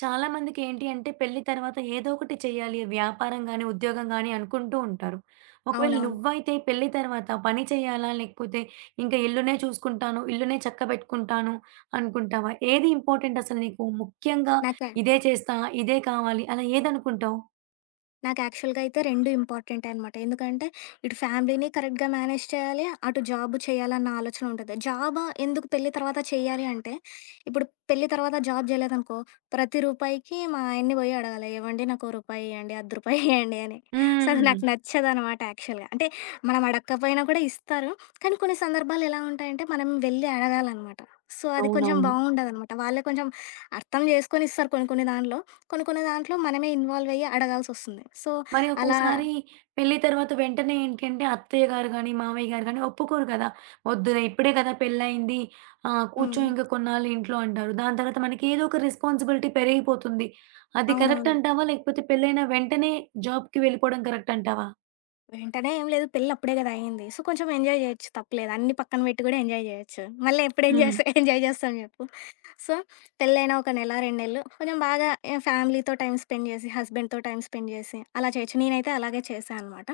చాలా మందికేంటి అంటే పెళ్లి తర్వాత ఏదో ఒకటి చేయాలి. వ్యాపారం గాని, ఉద్యోగం గాని అనుకుంటూ ఉంటారు. ఒకవేళ అవునవును. నువ్వైతే పెళ్లి తర్వాత పని చేయాలా? లేకపోతే ఇంకా ఇల్లునే చూసుకుంటాను, ఇల్లునే చక్కబెట్టుకుంటాను అనుకుంటావా? ఏది ఇంపార్టెంట్ అసలు నీకు? ముఖ్యంగా నాకా ఇదే చేస్తా, ఇదే కావాలి అలా ఏదనుకుంటావు? నాకు యాక్చువల్‌గా అయితే 2 ఇంపార్టెంటే అనమాట. ఎందుకంటే ఇటు ఫ్యామిలీని కరెక్ట్‌గా మేనేజ్ చేయాలి. అటు జాబ్ చేయాలన్న ఆలోచన ఉంటది. జాబ్ ఎందుకు పెళ్లి తర్వాత చేయాలి అంటే, ఇప్పుడు పెళ్లి తర్వాత జాబ్ చేయలేదనుకో, ప్రతి రూపాయికి మా ఆయన్ని పోయి అడగాలి. "ఏవండీ నాకో రూపాయి ఇయ్యండి, అర్ధ రూపాయి ఇయ్యండి" అని. సో, అది హ్మ్. నాకు నచ్చదనమాట యాక్చువల్‌గా. అంటే మనం అడగకపోయినా కూడా ఇస్తారు. కానీ కొన్ని సందర్భాలు ఎలా ఉంటాయంటే మనం వెళ్లి అడగాలనమాట. సో, అది కొంచెం అవునవును. బావుండదనమాట. వాళ్ళే కొంచెం అర్థం చేసుకొని ఇస్తారు కొన్ని కొన్ని దాంట్లో. కొన్ని కొన్ని దాంట్లో మనమే ఇన్వాల్వ్ అయ్యి అడగాల్సొస్తుంది. సో, మరి అలా ఒక్కోసారి పెళ్లి తర్వాత వెంటనే ఏంటంటే అత్తయ్య గారు గాని, మామయ్య గారు గాని ఒప్పుకోరు కదా! "వద్దులే ఇప్పుడే కదా పెళ్లయింది. ఆహ్, కూర్చో హ్మ్. ఇంక కొన్నాళ్ళు ఇంట్లో" అంటారు. దాని తర్వాత మనకి ఏదో ఒక రెస్పాన్సిబిలిటీ పెరిగిపోతుంది. అది కరెక్ట్ అవునవును. అంటావా? లేకపోతే పెళ్లైన వెంటనే జాబ్‌కి వెళ్ళిపోవడం కరెక్ట్ అంటావా? వెంటనే ఏం లేదు. పెళ్లప్పుడే గదా అయింది. సో, కొంచెం ఎంజాయ్ జేయొచ్చు తప్పులేదు. అన్నీ పక్కన బెట్టి గూడా ఎంజాయ్ జేయొచ్చు. మళ్ళీ ఎప్పుడు ఎంజాయ్ హ్మ్. చేస్తా ఎంజాయ్ జేస్తాం జెప్పు. సో, పెళ్లైన ఒక నెల, 2 నెలలు కొంచెం బాగా ఏ ఫ్యామిలీతో టైమ్ స్పెండ్ జేసి, హస్బెండ్‌తో టైమ్ స్పెండ్ జేసి అలా చేయొచ్చు. నేనైతే అలాగే చేశా అనమాట.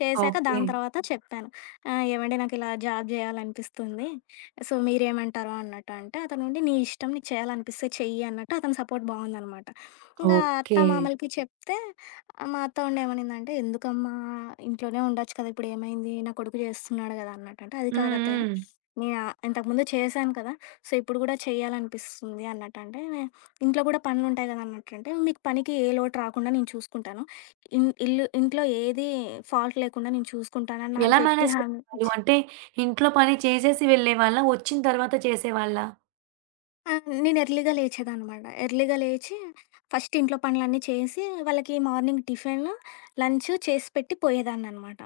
చేశాక ఓకే. దాని తర్వాత చెప్పాను. ఆహ్, ఏవండీ నాకిలా జాబ్ జేయాలనిపిస్తుంది. సో, మీరేమంటారు అన్నట్టు అంటే, అతనుండి నీ ఇష్టం నీకు చేయాలనిపిస్తే చెయ్యి అన్నట్టు అతని సపోర్ట్ బావుందనమాట. ఇంగా అత్త, ఓకే. మామలకి చెప్తే ఆ! మా అత్త ఉండి ఏమనిందంటే, "ఎందుకమ్మా ఇంట్లోనే ఉండొచ్చు కదా! ఇప్పుడేమైంది? నా కొడుకు చేస్తున్నాడు గదా!" అన్నట్టంటే, "అది హ్మ్. కాదు అత్తయ్య, హ్మ్. నేను ఆహ్, ఇంతకుముందు చేశాను కదా! సో, ఇప్పుడు గూడా చెయ్యాలనిపిస్తుంది" అన్నట్టంటే, "ఇంట్లో గూడా పనులుంటాయి గదా!" అన్నట్టంటే, "మీకు పనికి ఏ లోటు రాకుండా నేను చూసుకుంటాను. ఇన్ ఇల్లు ఇంట్లో ఏది ఫాల్ట్ లేకుండా నేను చూసుకుంటాను" అని నాకు ఎలా గట్టి మేనేజ్ హామీ చేసేవాళ్ళు? ఇచ్చి అంటే ఇంట్లో పని చేసేసి వెళ్ళేవాళ్ళా? వచ్చిన తర్వాత చేసేవాళ్ళా? ఆ! నేను ఎర్లీగా లేచేదాన్నమాట. ఎర్లీగా లేచి ఫస్ట్ ఇంట్లో పనులన్నీ చేసి, వాళ్ళకి మార్నింగ్ టిఫిను, లంచు చేసి పెట్టి పోయేదాన్ననమాట.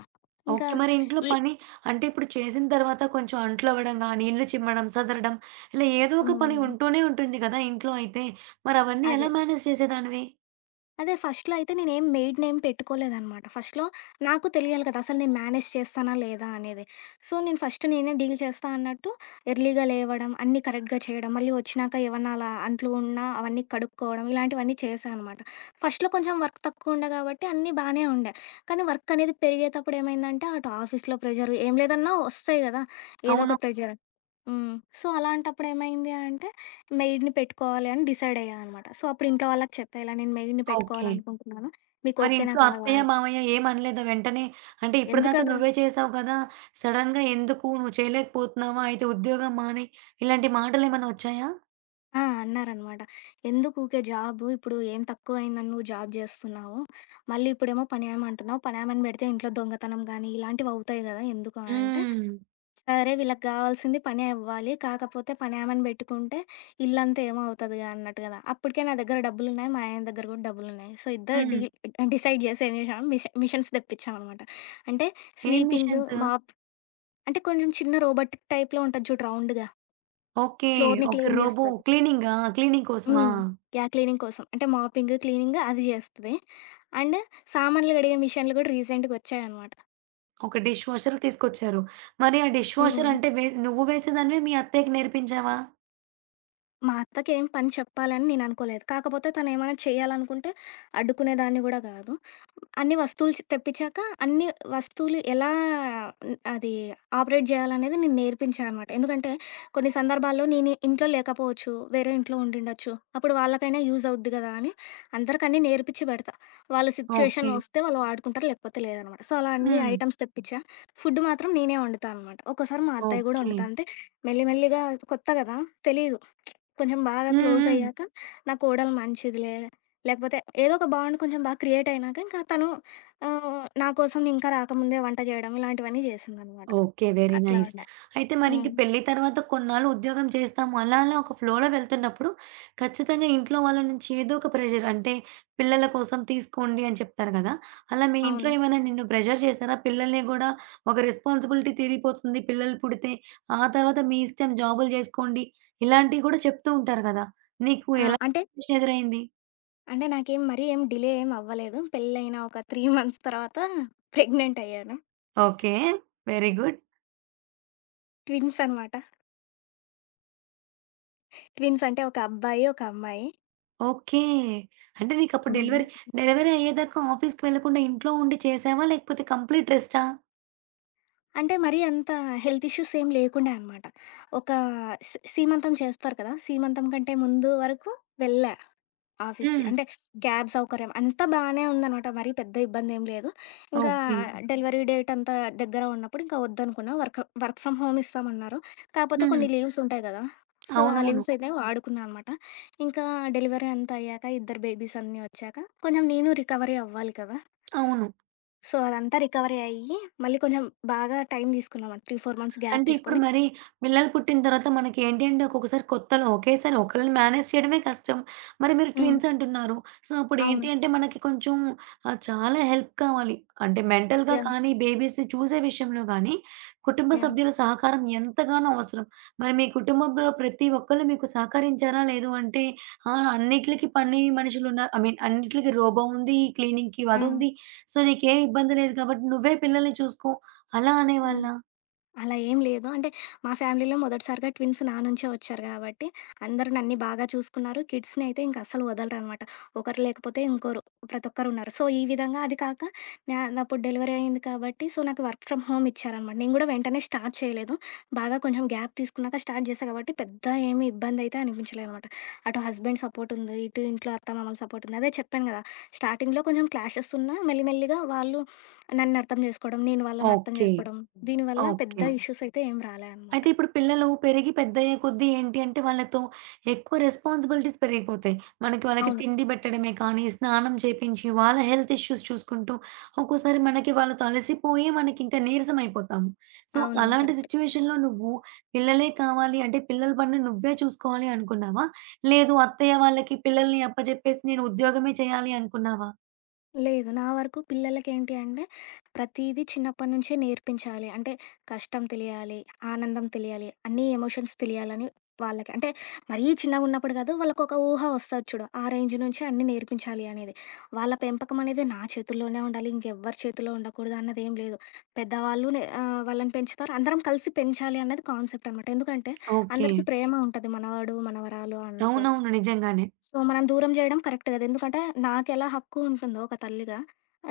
ఇంకా ఓకే. మరి ఇంట్లో ఈ పని అంటే ఇప్పుడు చేసిన తర్వాత కొంచెం అంట్లు అవ్వడం గాని, ఇల్లు చిమ్మడం, సదరడం ఇలా ఏదో ఒక పని హ్మ్. ఉంటూనే ఉంటుంది కదా! ఇంట్లో అయితే. మరి అవన్నీ అదే. ఎలా మేనేజ్ చేసేదానివి? అదే ఫస్ట్‌లో అయితే నేనేం మెయిడ్ నేమ్ పెట్టుకోలేదనమాట. ఫస్ట్‌లో నాకు తెలియాలి కదా! అసలు నేను మేనేజ్ చేస్తానా లేదా అనేది. సో, నేను ఫస్ట్ నేనే డీల్ చేస్తా అన్నట్టు ఎర్లీగా లేవడం, అన్నీ కరెక్ట్‌గా చేయడం, మళ్ళీ వచ్చినాక ఏమన్నా అలా అంట్లు ఉన్నా అవన్నీ కడుక్కోవడం, ఇలాంటివన్నీ చేశా అనమాట. ఫస్ట్‌లో కొంచెం వర్క్ తక్కువుండే కాబట్టి అన్నీ బానే ఉండే. కానీ వర్క్ అనేది పెరిగేతప్పుడు ఏమైందంటే అటు ఆఫీస్‌లో ప్రెషరు ఏం లేదన్నా వస్తాయి గదా! ఏదో అవునా? ఒక ప్రెషర్. హ్మ్. సో, అలాంటప్పుడు ఏమైంది అంటే మెయిడ్‌ని పెట్టుకోవాలి అని డిసైడ్ అయ్యా అనమాట. సో, అప్పుడు ఇంట్లో వాళ్ళకి చెప్పా, ఇలా నేను మెయిడ్‌ని ఓకే. పెట్టుకోవాలనుకుంటున్నాను. మీకు మరి ఓకేనా ఇంట్లో కాదా అత్తయ్య, అని. మామయ్య ఏమనలేదా వెంటనే? అంటే ఇప్పటిదాకా ఎందుకంటారు? నువ్వే చేసావు కదా! సడెన్‌గా ఎందుకు నువ్వు చేయలేకపోతున్నావా? అయితే ఉద్యోగం మానేయి ఇలాంటి మాటలేమన్నా వచ్చాయా? ఆ! అన్నారనమాట. "ఎందుకు ఊకే జాబు? ఇప్పుడు ఏం తక్కువయిందని నువ్వు జాబ్ జేస్తున్నావు. మళ్ళీ ఇప్పుడేమో పనామె అంటున్నావు. పనామెని బెడితే ఇంట్లో దొంగతనం గానీ, ఇలాంటివి అవుతాయి గదా! ఎందుకు" అని అంటే, హ్మ్. "సరే వీళ్ళకి గావాల్సింది పనే అవ్వాలి. కాకపోతే పనామెని బెట్టుకుంటే ఇల్లంతా ఏమో అవుతదిగా" అన్నట్టు గదా! అప్పటికే నా దగ్గర డబ్బులున్నాయి. మా ఆయన దగ్గర గూడా డబ్బులున్నాయి. సో, ఇద్దరు హ్మ్. డిసైడ్ జేసి ఏం జేశాం, మిషన్స్ దెప్పిచ్చామనమాట. అంటే ఏం స్వీపింగు, మిషన్స్? మాప్ అంటే కొంచెం చిన్న రోబోటిక్ టైప్‌లో ఉంటది చూడు రౌండ్‌గా. ఓకే. ఫ్లోర్‌ని ఓకే. క్లీన్ రోబో జేస్తది. క్లీనింగా? క్లీనింగ్ కోసమా? హ్మ్. యాహ్! క్లీనింగ్ కోసం. అంటే మాపింగ్, క్లీనింగ్ అది జేస్తది. అండ్ సామాన్లు గడిగే మిషన్లు గూడా రీసెంట్‌గొచ్చాయనమాట. ఒక డిష్ వాషర్ తీసుకొచ్చారు. మరి ఆ డిష్ వాషర్ హ్మ్. అంటే నువ్వు వేసేదానివే మీ అత్తయ్యకి నేర్పించావా? మా అత్తకేం పని చెప్పాలని నేను అనుకోలేదు. కాకపోతే తనేమైనా చేయాలనుకుంటే అడ్డుకునేదాన్ని గూడా గాదు. అన్ని వస్తువులు తెప్పిచ్చాక అన్ని వస్తువులు ఎలా అది ఆపరేట్ జేయాలనేది నేను నేర్పించా అనమాట. ఎందుకంటే కొన్ని సందర్భాల్లో నేను ఇంట్లో లేకపోవచ్చు, వేరే ఇంట్లో ఉండిండొచ్చు. అప్పుడు వాళ్ళకైనా యూజ్ అవుద్ది గదా! అని అందరికన్నీ నేర్పిచ్చి పెడతా. వాళ్ళ సిచ్యుయేషన్ ఓకే. వస్తే వాళ్ళు వాడుకుంటారు, లేకపోతే లేదనమాట. సో, అలా అన్ని హ్మ్. ఐటెమ్స్ తెప్పిచ్చా. ఫుడ్ మాత్రం నేనే వండుతా అనమాట. ఒక్కోసారి మా అత్తయ్య గూడా ఓకే. వండుతా. అంటే మెల్లిగా కొత్త గదా! తెలీదు. కొంచెం బాగా హ్మ్. హ్మ్. క్లోజయ్యాక, నా కోడలు మంచిదిలే, లేకపోతే ఏదో ఒక బాండ్ కొంచెం బాగా క్రియేటయినాక, ఇంకా తను ఆహ్, నా కోసం ఇంకా రాకముందే వంట జేయడం ఇలాంటివన్నీ జేసిందనమాట. ఓకే. వెరీ అట్లా హ్మ్. నైస్. ఉండే. అయితే మరింక హ్మ్. పెళ్లి తర్వాత కొన్నాళ్ళు ఉద్యోగం చేస్తాము. అలా అలా ఒక ఫ్లోలో వెళ్తున్నప్పుడు ఖచ్చితంగా ఇంట్లో వాళ్ళ నుంచి ఏదో ఒక ప్రెషర్ అంటే పిల్లల కోసం తీసుకోండి అని చెప్తారు కదా! అలా మీ ఇంట్లో అవును. ఏమైనా నిన్ను ప్రెషర్ చేశారా? పిల్లల్ని గూడా ఒక రెస్పాన్సిబిలిటీ తీరిపోతుంది. పిల్లలు పుడితే ఆ తర్వాత మీ ఇష్టం జాబులు జేసుకోండి. ఇలాంటివి గూడా చెప్తూ ఉంటారు గదా! నీకు ఆ! ఎలా అంటే, సిట్యుయేషన్ ఎదురైంది? అంటే నాకేం మరీ ఏం డిలే ఏం అవ్వలేదు. పెళ్లయిన ఒక 3 మంత్స్ తర్వాత ప్రెగ్నెంటయ్యాను. ఓకే. Very good. ట్విన్స్ అనమాట. ట్విన్స్ అంటే ఒక అబ్బాయి, ఒక అమ్మాయి. ఓకే. అంటే నీకప్పుడు హ్మ్. డెలివరీ డెలివరీ అయ్యేదాకా ఆఫీస్‌కి వెళ్ళకుండా ఇంట్లో ఉండి చేసావా? లేకపోతే కంప్లీట్ రెస్టా? అంటే మరీ అంత హెల్త్ ఇష్యూస్ ఏం లేకుండే అనమాట. ఒక సీమంతం చేస్తారు కదా! సీమంతం కంటే ముందు వరకు వెళ్ళా. ఆఫీస్‌కి. హ్మ్. అంటే క్యాబ్ సౌకర్యం అంతా బానే ఉందనమాట. మరీ పెద్ద ఇబ్బందేం లేదు. ఇంకా ఓకే. హ్మ్. డెలివరీ డేట్ అంతా దగ్గర ఉన్నప్పుడు ఇంకా వద్దనుకున్నా. వర్క్ వర్క్ ఫ్రమ్ హోమ్ ఇస్తామన్నారు. కాపోతే హ్మ్. కొన్ని లీవ్స్ ఉంటాయి గదా! సో, ఆ అవునవును. లీవ్స్ అయితే హ్మ్. వాడుకున్నా అనమాట. ఇంకా డెలివరీ అంతా అయ్యాక ఇద్దరు బేబీస్ అన్నీ వచ్చాక కొంచెం నేను రికవరీ అవ్వాలి కదా! అవును. సో, అదంతా రికవరీ అయ్యి మళ్ళీ కొంచెం బాగా టైం తీసుకున్నాం. 3, 4 మంత్స్ గ్యాప్ అంటే ఇప్పుడు తీసుకొని మరి పిల్లలు పుట్టిన తర్వాత మనకి ఏంటి అంటే ఒక్కొక్కసారి కొత్తలో ఒకేసారి ఒకళ్ళని మేనేజ్ చేయడమే కష్టం. మరి మీరు హ్మ్. ట్విన్స్ అంటున్నారు. సో, అప్పుడు అవును. ఏంటి అంటే మనకి కొంచెం ఆహ్, చాలా హెల్ప్ కావాలి. అంటే మెంటల్‌గా యాహ్! కానీ, బేబీస్‌ని చూసే విషయంలో గానీ, కుటుంబ యాహ్! సభ్యుల సహకారం ఎంతగానో అవసరం. మరి మీ కుటుంబంలో ప్రతి ఒక్కళ్ళు మీకు సహకరించారా? లేదు అంటే ఆ! అన్నిట్లకి పని మనుషులున్నారు. ఐ మీన్ అన్నిట్లకి రోబో ఉంది, క్లీనింగ్‌కి ఆ! అదుంది. సో, నీకేం ఇబ్బంది లేదు కాబట్టి నువ్వే పిల్లల్ని చూసుకో అలా ఆ! అనేవాళ్ళా? అలా ఏం లేదు. అంటే మా ఫ్యామిలీలో మొదటిసారిగా ట్విన్స్ నా నుంచే వచ్చారు గాబట్టి, అందరూ నన్ని బాగా చూసుకున్నారు. కిడ్స్‌ని అయితే ఇంక అస్సలు వదలరనమాట. ఒకరు లేకపోతే ఇంకోరు ప్రతి ఒక్కరున్నారు. సో, ఈ విధంగా అది కాక నా అప్పుడు డెలివరీ అయింది కాబట్టి, సో, నాకు వర్క్ ఫ్రమ్ హోమ్ ఇచ్చారనమాట. నేను కూడా వెంటనే స్టార్ట్ చేయలేదు. బాగా కొంచెం గ్యాప్ తీసుకున్నాక స్టార్ట్ చేశా కాబట్టి, పెద్ద ఏమి ఇబ్బందయితే అనిపించలేదనమాట. అటు హస్బెండ్ సపోర్టుంది, ఇటు ఇంట్లో అత్తమామల సపోర్టుంది. అదే చెప్పాను గదా! స్టార్టింగ్‌లో కొంచెం క్లాషెస్ ఉన్నా మెల్లిమెల్లిగా వాళ్ళు నన్నర్థం జేసుకోవడం, నేను వాళ్ళనర్థం ఓకే. జేసుకోవడం. హ్మ్. దీనివల్ల పెద్ద ఓకే. ఇష్యూస్ అయితే ఏం రాలే అనమాట. అయితే ఇప్పుడు పిల్లలు పెరిగి పెద్దయ్యే కొద్దీ ఏంటి అంటే, వాళ్ళతో ఎక్కువ రెస్పాన్సిబిలిటీస్ పెరిగిపోతాయి. మనకి వాళ్ళకి అవును. తిండి పెట్టడమే కానీ, స్నానం చేపించి, వాళ్ళ హెల్త్ ఇష్యూస్ చూసుకుంటూ, ఒక్కోసారి మనకి వాళ్ళతో అలసిపోయి మనకింకా నీరసమైపోతాము. సో, అవునవును. అలాంటి కరెక్ట్. సిట్యుయేషన్‌లో నువ్వు పిల్లలే కావాలి అంటే, పిల్లల పనులు నువ్వే చూసుకోవాలి అనుకున్నావా? లేదు అత్తయ్య వాళ్ళకి పిల్లల్ని అప్పజెప్పేసి నేను ఉద్యోగమే చేయాలి అనుకున్నావా? లేదు. నా వరకు పిల్లలకేంటి అంటే, ప్రతీదీ చిన్నప్పటి నుంచే నేర్పించాలి. అంటే, కష్టం తెలియాలి, ఆనందం తెలియాలి, అన్నీ ఎమోషన్స్ తెలియాలని వాళ్ళకి అంటే, మరీ చిన్నగున్నప్పుడు కాదు, వాళ్ళకొక ఊహ వస్తది చూడు, ఆ రేంజ్ నుంచే అన్నీ నేర్పించాలి అనేది. వాళ్ళ పెంపకం అనేది నా చేతుల్లోనే ఉండాలి, ఇంకెవ్వరి చేతిలో ఉండకూడదు అన్నదేం లేదు. పెద్దవాళ్ళు ఆహ్, వాళ్ళని పెంచుతారు, అందరం కలిసి పెంచాలి అన్నది కాన్సెప్ట్ అనమాట. ఎందుకంటే, ఓకే. అందరికీ ప్రేమ ఉంటది మనవాడు, మనవరాలు అన్నప్పుడు. అవునవును. నిజంగానే. సో, మనం దూరం జేయడం కరెక్ట్ గాదు. ఎందుకంటే, నాకెలా హక్కు ఉంటుందో ఒక తల్లిగా,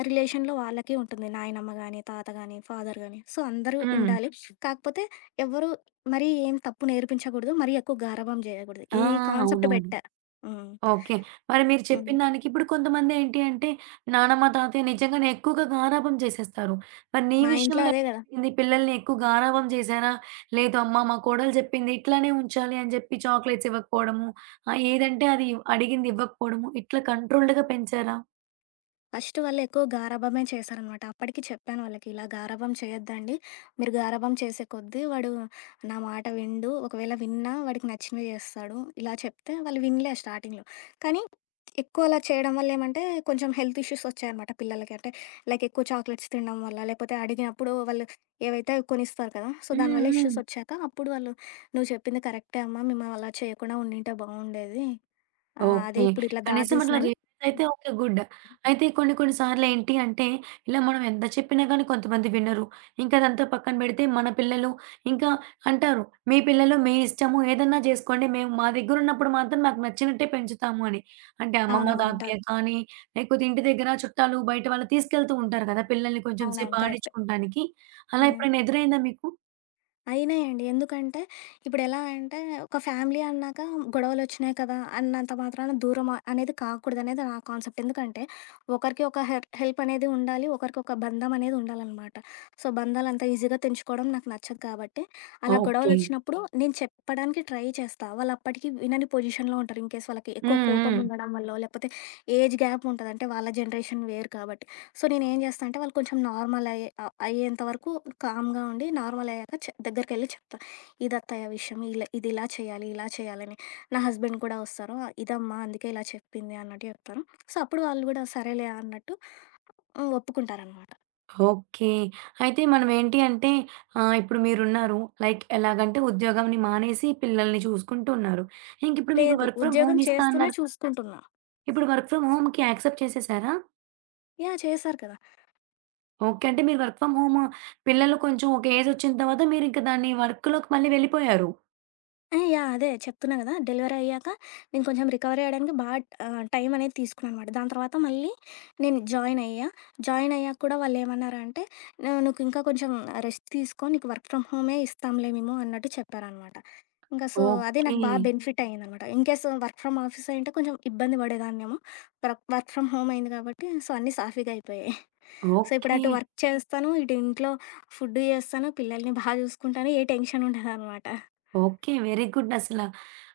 రిలేషన్‌లో వాళ్ళకి ఉంటుంది. నాయనమ్మ గానీ, తాత గానీ, ఫాదర్ గానీ. సో, అందరూ హ్మ్. ఉండాలి. కాకపోతే ఎవ్వరూ మరీ ఏం తప్పు నేర్పించకూడదు. మరీ ఎక్కువ గారాబం జేయకూడదు. ఆ! ఈ కాన్సెప్ట్ అవునవును. బెట్టా. హ్మ్. ఓకే. మరి మీరు హ్మ్. చెప్పిన దానికి ఇప్పుడు కొంతమందేంటి అంటే, నానమ్మ, తాతయ్య నిజంగానే ఎక్కువగా గారాబం చేసేస్తారు. మరి నీ మా ఇంట్లో విషయంలో అదే ఎలా గదా! జరిగింది? పిల్లల్ని ఎక్కువ గారాబం చేశారా? లేదు అమ్మ మా కోడలు చెప్పింది ఇట్లానే ఉంచాలి అని చెప్పి చాక్లెట్స్ ఇవ్వకపోవడము, ఆహ్, ఏదంటే అది అడిగింది ఇవ్వకపోవడము, ఇట్లా కంట్రోల్డ్‌గా పెంచారా? ఫస్ట్ వాళ్ళు ఎక్కువ గారాబమే చేశారనమాట. అప్పటికి చెప్పాను వాళ్ళకి, "ఇలా గారాబం చేయొద్దండి. మీరు గారాబం చేసే కొద్దీ వాడు నా మాట వినడు. ఒకవేళ విన్నా వాడికి నచ్చినవి చేస్తాడు." ఇలా చెప్తే వాళ్ళు వినలే స్టార్టింగ్‌లో. కానీ ఎక్కువ అలా చేయడం వల్ల ఏమంటే కొంచెం హెల్త్ ఇష్యూస్ వచ్చాయనమాట పిల్లలకి. అంటే లైక్ ఎక్కువ చాక్లెట్స్ తినడం వల్ల, లేకపోతే అడిగినప్పుడు వాళ్ళు ఏవైతే అవి కొనిస్తారు కదా! సో, హ్మ్. దానివల్ల హ్మ్. ఇష్యూస్ వచ్చాక అప్పుడు వాళ్ళు, "నువ్వు చెప్పింది కరెక్టే అమ్మా. మేము అలా చేయకుండా ఉండింటే బాగుండేది. ఆహ్, ఓకే. అదే ఇప్పుడు ఇట్లా దారి కనీసం అట్లా తీసిందని" రియలైజ్ అయితే ఓకే. గుడ్. అయితే కొన్ని కొన్ని సార్లేంటి అంటే, ఇలా మనం ఎంత చెప్పినా గానీ కొంతమంది వినరు. ఇంకా అదంతా పక్కన పెడితే మన పిల్లలు ఇంకా అంటారు, "మీ పిల్లలు మీ ఇష్టము. ఏదన్నా జేసుకోండి. మేము మా దగ్గరున్నప్పుడు మాత్రం మాకు నచ్చినట్టే పెంచుతాము" అని. అంటే అమ్మమ్మ, అవునవును. ఉంటారు. తాతయ్య కానీ, లేకపోతే ఇంటి దగ్గర చుట్టాలు, బయట వాళ్ళు తీసుకెళ్తూ ఉంటారు కదా! పిల్లల్ని కొంచెం సేపు అవునవును. కరెక్టే. ఆడించుకుంటానికి. అలా హ్మ్. ఎప్పుడైనా ఎదురైందా మీకు? అయినాయండి. ఎందుకంటే ఇప్పుడెలా అంటే ఒక ఫ్యామిలీ అన్నాక గొడవలొచ్చినాయి కదా! అన్నంత మాత్రాన అనేది కాకూడదనేది నా కాన్సెప్ట్. ఎందుకంటే ఒకరికి ఒక హెల్ప్ అనేది ఉండాలి. ఒకరికొక బంధం అనేది ఉండాలనమాట. సో, బంధాలంత ఈజీగా తెంచుకోవడం నాకు నచ్చదు కాబట్టి అలా ఓకే. గొడవలొచ్చినప్పుడు నేను చెప్పడానికి ట్రై చేస్తా. వాళ్ళప్పటికి వినని పొజిషన్‌లో ఉంటారు. ఇన్‌కేస్ వాళ్ళకి ఎక్కువ హ్మ్. కోపం హ్మ్. ఉండడం వల్లో లేకపోతే ఏజ్ గ్యాప్ ఉంటది. అంటే వాళ్ళ జనరేషన్ వేరు కాబట్టి. సో నేనేం జేస్తా అంటే వాళ్ళు కొంచెం నార్మల్ అయ్యేంత వరకు కామ్‌గా ఉండి నార్మల్ అయ్యాక దగ్గరికెళ్ళి చెప్తా. ఇదత్తయ్య విషయం. ఇలా చేయాలి, ఇలా చేయాలని. నా హస్బెండ్ కూడా వస్తారు. "ఆ, ఇదమ్మా అందుకే ఇలా చెప్పింది అన్నట్టు చెప్తాను. సో అప్పుడు వాళ్ళు గూడా సరేలే అన్నట్టు హ్మ్. ఒప్పుకుంటారనమాట. ఓకే. అయితే మనమేంటి అంటే ఆహ్, ఇప్పుడు మీరున్నారు. లైక్ ఎలాగంటే ఉద్యోగంని మానేసి పిల్లల్ని చూసుకుంటూ ఉన్నారు. ఇంకిప్పుడు మీకు లేదు వర్క్ ఫ్రమ్ ఉద్యోగం హోమ్ ఇస్తా చేస్తూనే అన్నారు. చూసుకుంటున్నా. ఇప్పుడు వర్క్ ఫ్రమ్ హోమ్‌కి యాక్సెప్ట్ చేసేసారా? యాహ్! చేశారు కదా! ఓకే. అంటే మీరు వర్క్ ఫ్రమ్ హోమ్ పిల్లలు కొంచెం ఒక ఏజొచ్చిన తర్వాత మీరింక దాన్ని వర్క్‌లోకి మళ్ళీ వెళ్ళిపోయారు. ఆ! యాహ్! అదే చెప్తున్నా గదా! డెలివరీ అయ్యాక నేను కొంచెం రికవరీ అవ్వడానికి ఆహ్, టైం అనేది తీసుకున్నా అనమాట. దాని తర్వాత మళ్ళీ నేను జాయిన్ అయ్యా. జాయిన్ అయ్యాక కూడా వాళ్ళేమన్నారంటే, "ఆహ్, నువ్వు ఇంకా కొంచెం రెస్ట్ తీసుకో. నీకు వర్క్ ఫ్రమ్ హోమే ఇస్తాంలే మేము" అన్నట్టు చెప్పారనమాట. ఇంకా సో, అదే నాకు ఓకే. బెనిఫిట్ అయిందనమాట. ఇన్‌కేస్ వర్క్ ఫ్రమ్ ఆఫీస్ అయ్యుంటే కొంచెం ఇబ్బంది పడేదాన్నేమో. వర్క్ వర్క్ ఫ్రమ్ హోమ్ అయింది కాబట్టి సో, అన్నీ సాఫీగా అయిపోయాయి. సో, ఇప్పుడు ఓకే. అటు వర్క్ చేస్తాను, ఇటు ఇంట్లో ఫుడ్ చేస్తాను, పిల్లల్ని బా చూసుకుంటాను, ఏ టెన్షన్ ఉండదనమాట. ఓకే. వెరీ గుడ్ అసల.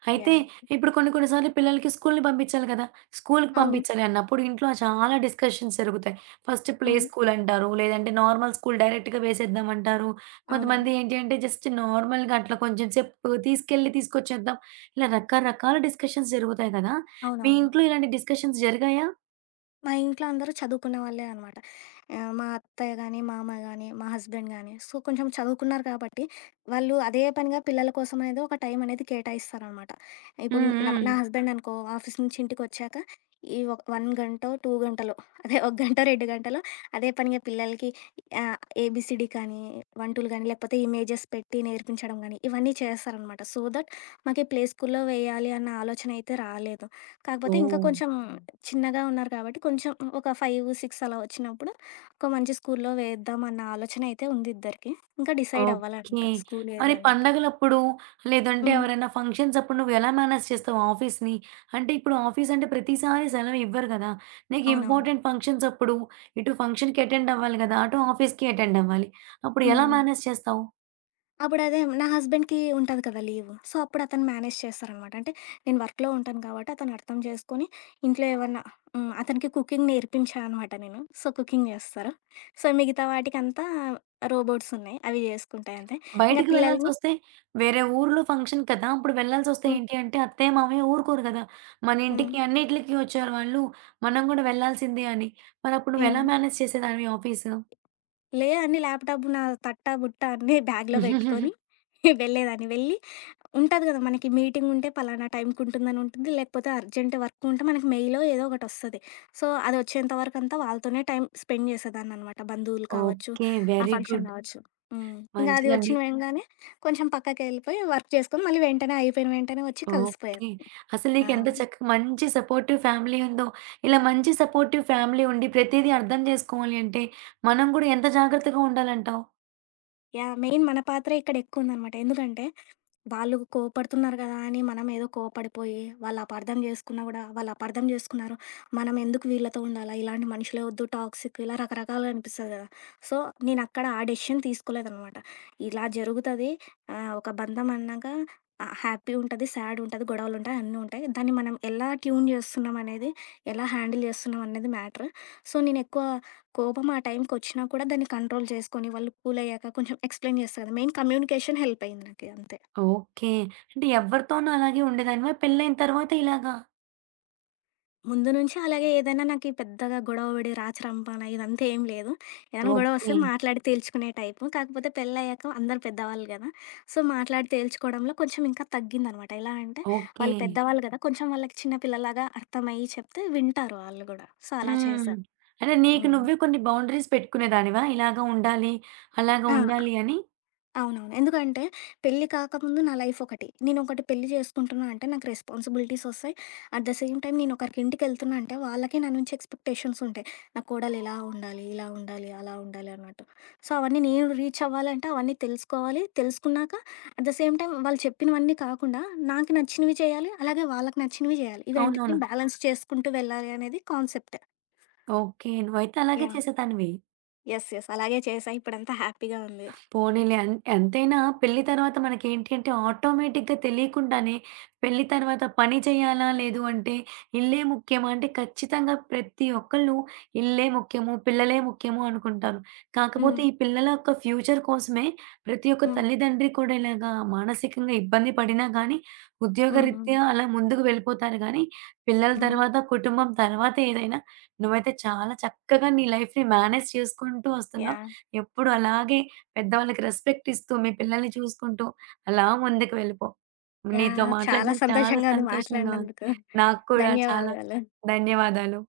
అయితే యాహ్! ఇప్పుడు కొన్ని కొన్ని సార్లు పిల్లలకి స్కూల్‌ని పంపించాలి కదా! స్కూల్‌కి అవును. పంపించాలి అన్నప్పుడు ఇంట్లో చాలా డిస్కషన్స్ జరుగుతాయి. ఫస్ట్ ఆ! ప్లే స్కూల్ అంటారు. లేదంటే నార్మల్ స్కూల్ డైరెక్ట్‌గా వేసేద్దాం అంటారు. కొంతమంది అవునవును. ఏంటి అంటే జస్ట్ నార్మల్‌గా అట్లా కొంచెం సేపు తీసుకెళ్ళి తీసుకొచ్చేద్దాం. ఇలా రకరకాల డిస్కషన్స్ జరుగుతాయి కదా! మీ అవునవును. ఇంట్లో ఇలాంటి డిస్కషన్స్ జరిగాయా? మా ఇంట్లో అందరూ చదువుకున్న వాళ్ళే అనమాట. ఆహ్, మా అత్తయ్య గాని, మామ గాని, మా హస్బెండ్ గాని సో, కొంచెం చదువుకున్నారు కాబట్టి, వాళ్ళు అదే పనిగా పిల్లల కోసం అనేది ఒక టైం అనేది కేటాయిస్తారనమాట. ఇప్పుడు హ్మ్. నా హ్మ్. నా హస్బెండ్ అనుకో ఆఫీస్ నుంచి ఇంటికొచ్చాక ఈ ఒ 1 గంటో, 2 గంటలో అదే 1 గంటో, 2 గంటలో అదే పనిగా పిల్లలకి ఆహ్, ఏబీసీడీ కానీ, వంటలు కానీ, లేకపోతే ఇమేజెస్ పెట్టి నేర్పించడం గానీ, ఇవన్నీ చేస్తారనమాట. సో దట్ మాకు ప్లే స్కూల్‌లో వేయాలి అన్న ఆలోచన అయితే రాలేదు. కాకపోతే ఇంకా ఓహ్! కొంచెం చిన్నగా ఉన్నారు కాబట్టి కొంచెం ఒక 5, 6 అలా వచ్చినప్పుడు ఒక మంచి స్కూల్లో వేద్దాం అన్న ఆలోచన అయితే ఉంది ఇద్దరికి. ఇంకా డిసైడ్ ఓకే. అవ్వాలంట స్కూల్ మరి ఏది అన్నట్టు. పండగలప్పుడు లేదంటే హ్మ్. ఎవరైనా ఫంక్షన్స్ అప్పుడు నువ్వెలా మేనేజ్ చేస్తావు ఆఫీస్‌ని? అంటే ఇప్పుడు ఆఫీస్ అంటే ప్రతిసారి సెలవు ఇవ్వరు గదా! నీకు అవునవును. ఇంపార్టెంట్ ఫంక్షన్స్ అప్పుడు ఇటు ఫంక్షన్‌కి అటెండ్ అవ్వాలి గదా! అటు ఆఫీస్‌కి అటెండ్ అవ్వాలి. అప్పుడు హ్మ్. ఎలా హ్మ్. మేనేజ్ చేస్తావు? అప్పుడదే నా హస్బెండ్‌కి ఉంటది కదా లీవ్. సో, అప్పుడు అతను మేనేజ్ చేస్తారనమాట. అంటే నేను వర్క్‌లో ఉంటాను కాబట్టి అతను అర్థం చేసుకొని ఇంట్లో ఏమన్నా హ్మ్. అతనికి కుకింగ్ నేర్పించా అనమాట నేను. సో, కుకింగ్ చేస్తారు. సో, మిగతా వాటికంతా రోబోట్స్ ఉన్నాయి. అవి చేసుకుంటాయి అంతే. ఇంక బయటికి పిల్లల్ని వెళ్ళాల్సొస్తే వేరే ఊర్లో ఫంక్షన్ కదా! అప్పుడు వెళ్ళాల్సొస్తే హ్మ్. ఏంటి అంటే అత్తయ్య, మామయ్య ఊరుకోరు గదా! మన హ్మ్. ఇంటికి అన్నిట్లికి వచ్చారు వాళ్ళు. మనం గూడా వెళ్ళాల్సిందే అని. మరప్పుడు నువ్వెలా హ్మ్. మేనేజ్ చేసేదానివి ఆఫీసు? లే అని ల్యాప్‌టాప్ నా తట్ట, బుట్ట అన్నీ బ్యాగ్‌లో పెట్టుకొని వెళ్ళేదాన్ని. వెళ్ళి ఉంటది కదా! మనకి మీటింగ్ ఉంటే పలానా టైంకి ఉంటుందని ఉంటుంది. లేకపోతే అర్జెంట్ వర్క్ ఉంటే మనకి మెయిలో ఏదో ఒకటొస్తది. సో, అది వచ్చేంత వరకంతా వాళ్ళతోనే టైం స్పెండ్ చేసేదాన్ననమాట. బంధువులు కావచ్చు, ఓకే. ఆ వెరీ ఫంక్షన్ గుడ్. కావచ్చు. హ్మ్. ఇంక అది మంచిదండి. వచ్చిన వెంగానే కొంచెం పక్కకెళ్ళిపోయి వర్క్ చేసుకొని మళ్ళీ వెంటనే అయిపోయిన వెంటనే వచ్చి ఓకే. కలిసిపోయేదాన్ని. అసలు ఆ! నీకెంత చక్కగా మంచి సపోర్టివ్ ఫ్యామిలీ ఉందో. ఇలా మంచి సపోర్టివ్ ఫ్యామిలీ ఉండి ప్రతీదీ అర్థం జేసుకోవాలి అంటే, మనం గూడా ఎంత జాగ్రత్తగా ఉండాలంటావు? యాహ్! మెయిన్ మన పాత్రే ఇక్కడ ఎక్కువుందనమాట. ఎందుకంటే వాళ్ళు కోపడుతున్నారు కదా అని మనం ఏదో కోపడిపోయి వాళ్ళు అపార్థం చేసుకున్నా కూడా వాళ్ళు అపార్థం చేసుకున్నారు మనం ఎందుకు వీళ్ళతో ఉండాలా ఇలాంటి మనుషులే వద్దు టాక్సిక్ ఇలా రకరకాలు అనిపిస్తుంది కదా సో నేను అక్కడ ఆ డెసిషన్ తీసుకోలేదన్నమాట ఇలా జరుగుతుంది ఒక బంధం అన్నాక హ్యాపీ ఉంటుంది సాడ్ ఉంటుంది గొడవలు ఉంటాయి అన్నీ ఉంటాయి దాన్ని మనం ఎలా ట్యూన్ చేస్తున్నాం అనేది ఎలా హ్యాండిల్ చేస్తున్నాం అనేది మ్యాటర్ సో నేను ఎక్కువ కోపం ఆ టైంకి వచ్చినా కూడా దాన్ని కంట్రోల్ చేసుకొని వాళ్ళు కూల్ అయ్యాక కొంచెం ఎక్స్ప్లెయిన్ చేస్తారు కదా మెయిన్ కమ్యూనికేషన్ హెల్ప్ అయింది నాకు అంతే ఓకే. అంటే ఎవరితోనూ అలాగే ఉండేదానివా? పెళ్లయిన తర్వాత ఇలాగా? ముందు నుంచి అలాగే ఏదైనా నాకి పెద్దగా గొడవ పడి రాచ రంపాన ఇదంతా ఏం లేదు. ఏదైనా గొడవ వస్తే ఓకే. మాట్లాడి తేల్చుకునే టైపు. కాకపోతే పెళ్ళయ్యాక అందరూ పెద్దవాళ్ళు గదా! సో, మాట్లాడి తేల్చుకోవడంలో కొంచెం ఇంకా తగ్గిందనమాట. ఎలా అంటే ఓకే. వాళ్ళు పెద్దవాళ్ళు గదా! కొంచెం వాళ్ళకి చిన్న పిల్లలాగా అర్థమయ్యి చెప్తే వింటారు వాళ్ళు గూడా. సో, అలా హ్మ్. చేశా. అంటే నీకు హ్మ్. నువ్వే కొన్ని బౌండరీస్ పెట్టుకునేదానివా? ఇలాగ ఉండాలి, అలాగ ఆ! ఉండాలి అని? అవునవును. ఎందుకంటే పెళ్లి కాకముందు నా లైఫ్ ఒకటి. నేనొకటి పెళ్లి చేసుకుంటున్నా అంటే నాకు రెస్పాన్సిబిలిటీస్ ఒస్తాయి. అట్ ద సేమ్ టైమ్ నేనొకరికి ఇంటికెళ్తున్నా అంటే వాళ్ళకి నా నుంచి ఎక్స్‌పెక్టేషన్స్ ఉంటాయి. నా కోడలు ఇలా ఉండాలి, అలా ఉండాలి అన్నట్టు. సో, అవన్నీ నేను రీచ్ అవ్వాలంటే అవన్నీ తెలుసుకోవాలి. తెలుసుకున్నాక అట్ ద సేమ్ టైమ్ వాళ్ళు చెప్పినవన్నీ కాకుండా నాకు నచ్చినవి చేయాలి. అలాగే వాళ్ళకి నచ్చినవి చేయాలి. ఇవి అవునవును. రెండిటిని బ్యాలెన్స్ చేసుకుంటూ వెళ్ళాలి అనేది కాన్సెప్ట్. ఓకే. నువ్వైతే అలాగే యాహ్! చేసేదానివి. యెస్. అలాగే చేశా. ఇప్పుడంతా హ్యాపీగా ఉంది. పోనీలే. అన్ ఎంతైనా పెళ్లి తర్వాత మనకేంటి అంటే ఆటోమేటిక్‌గా తెలియకుండానే పెళ్లి తర్వాత పని చేయాలా? లేదు అంటే ఇల్లే ముఖ్యమా? అంటే ఖచ్చితంగా ప్రతి ఒక్కళ్ళు ఇల్లే ముఖ్యము, పిల్లలే ముఖ్యము అనుకుంటారు. కాకపోతే హ్మ్. ఈ పిల్లల యొక్క ఫ్యూచర్ కోసమే ప్రతి ఒక్క హ్మ్. తల్లిదండ్రి కూడా ఇలాగా మానసికంగా ఇబ్బంది పడినా గానీ, హ్మ్. హ్మ్. ఉద్యోగరీత్యా అలా ముందుకు వెళ్ళిపోతారు గానీ, పిల్లల హ్మ్. తర్వాత, కుటుంబం తర్వాత ఏదైనా నువ్వైతే చాలా చక్కగా నీ లైఫ్‌ని మేనేజ్ చేసుకుంటూ వస్తున్నావు. యాహ్! ఎప్పుడు అలాగే పెద్దవాళ్ళకి రెస్పెక్ట్ ఇస్తూ, మీ పిల్లల్ని చూసుకుంటూ అలా ముందుకు వెళ్ళిపో. నీతో యాహ్! చాలా మాట్లాడడం చాలా సంతోషంగా ఉంది సంతోషంగా ఉంది. మాట్లాడినందుకు. నాకు కూడా చాలా ధన్యవాదాలు. ధన్యవాదాలు.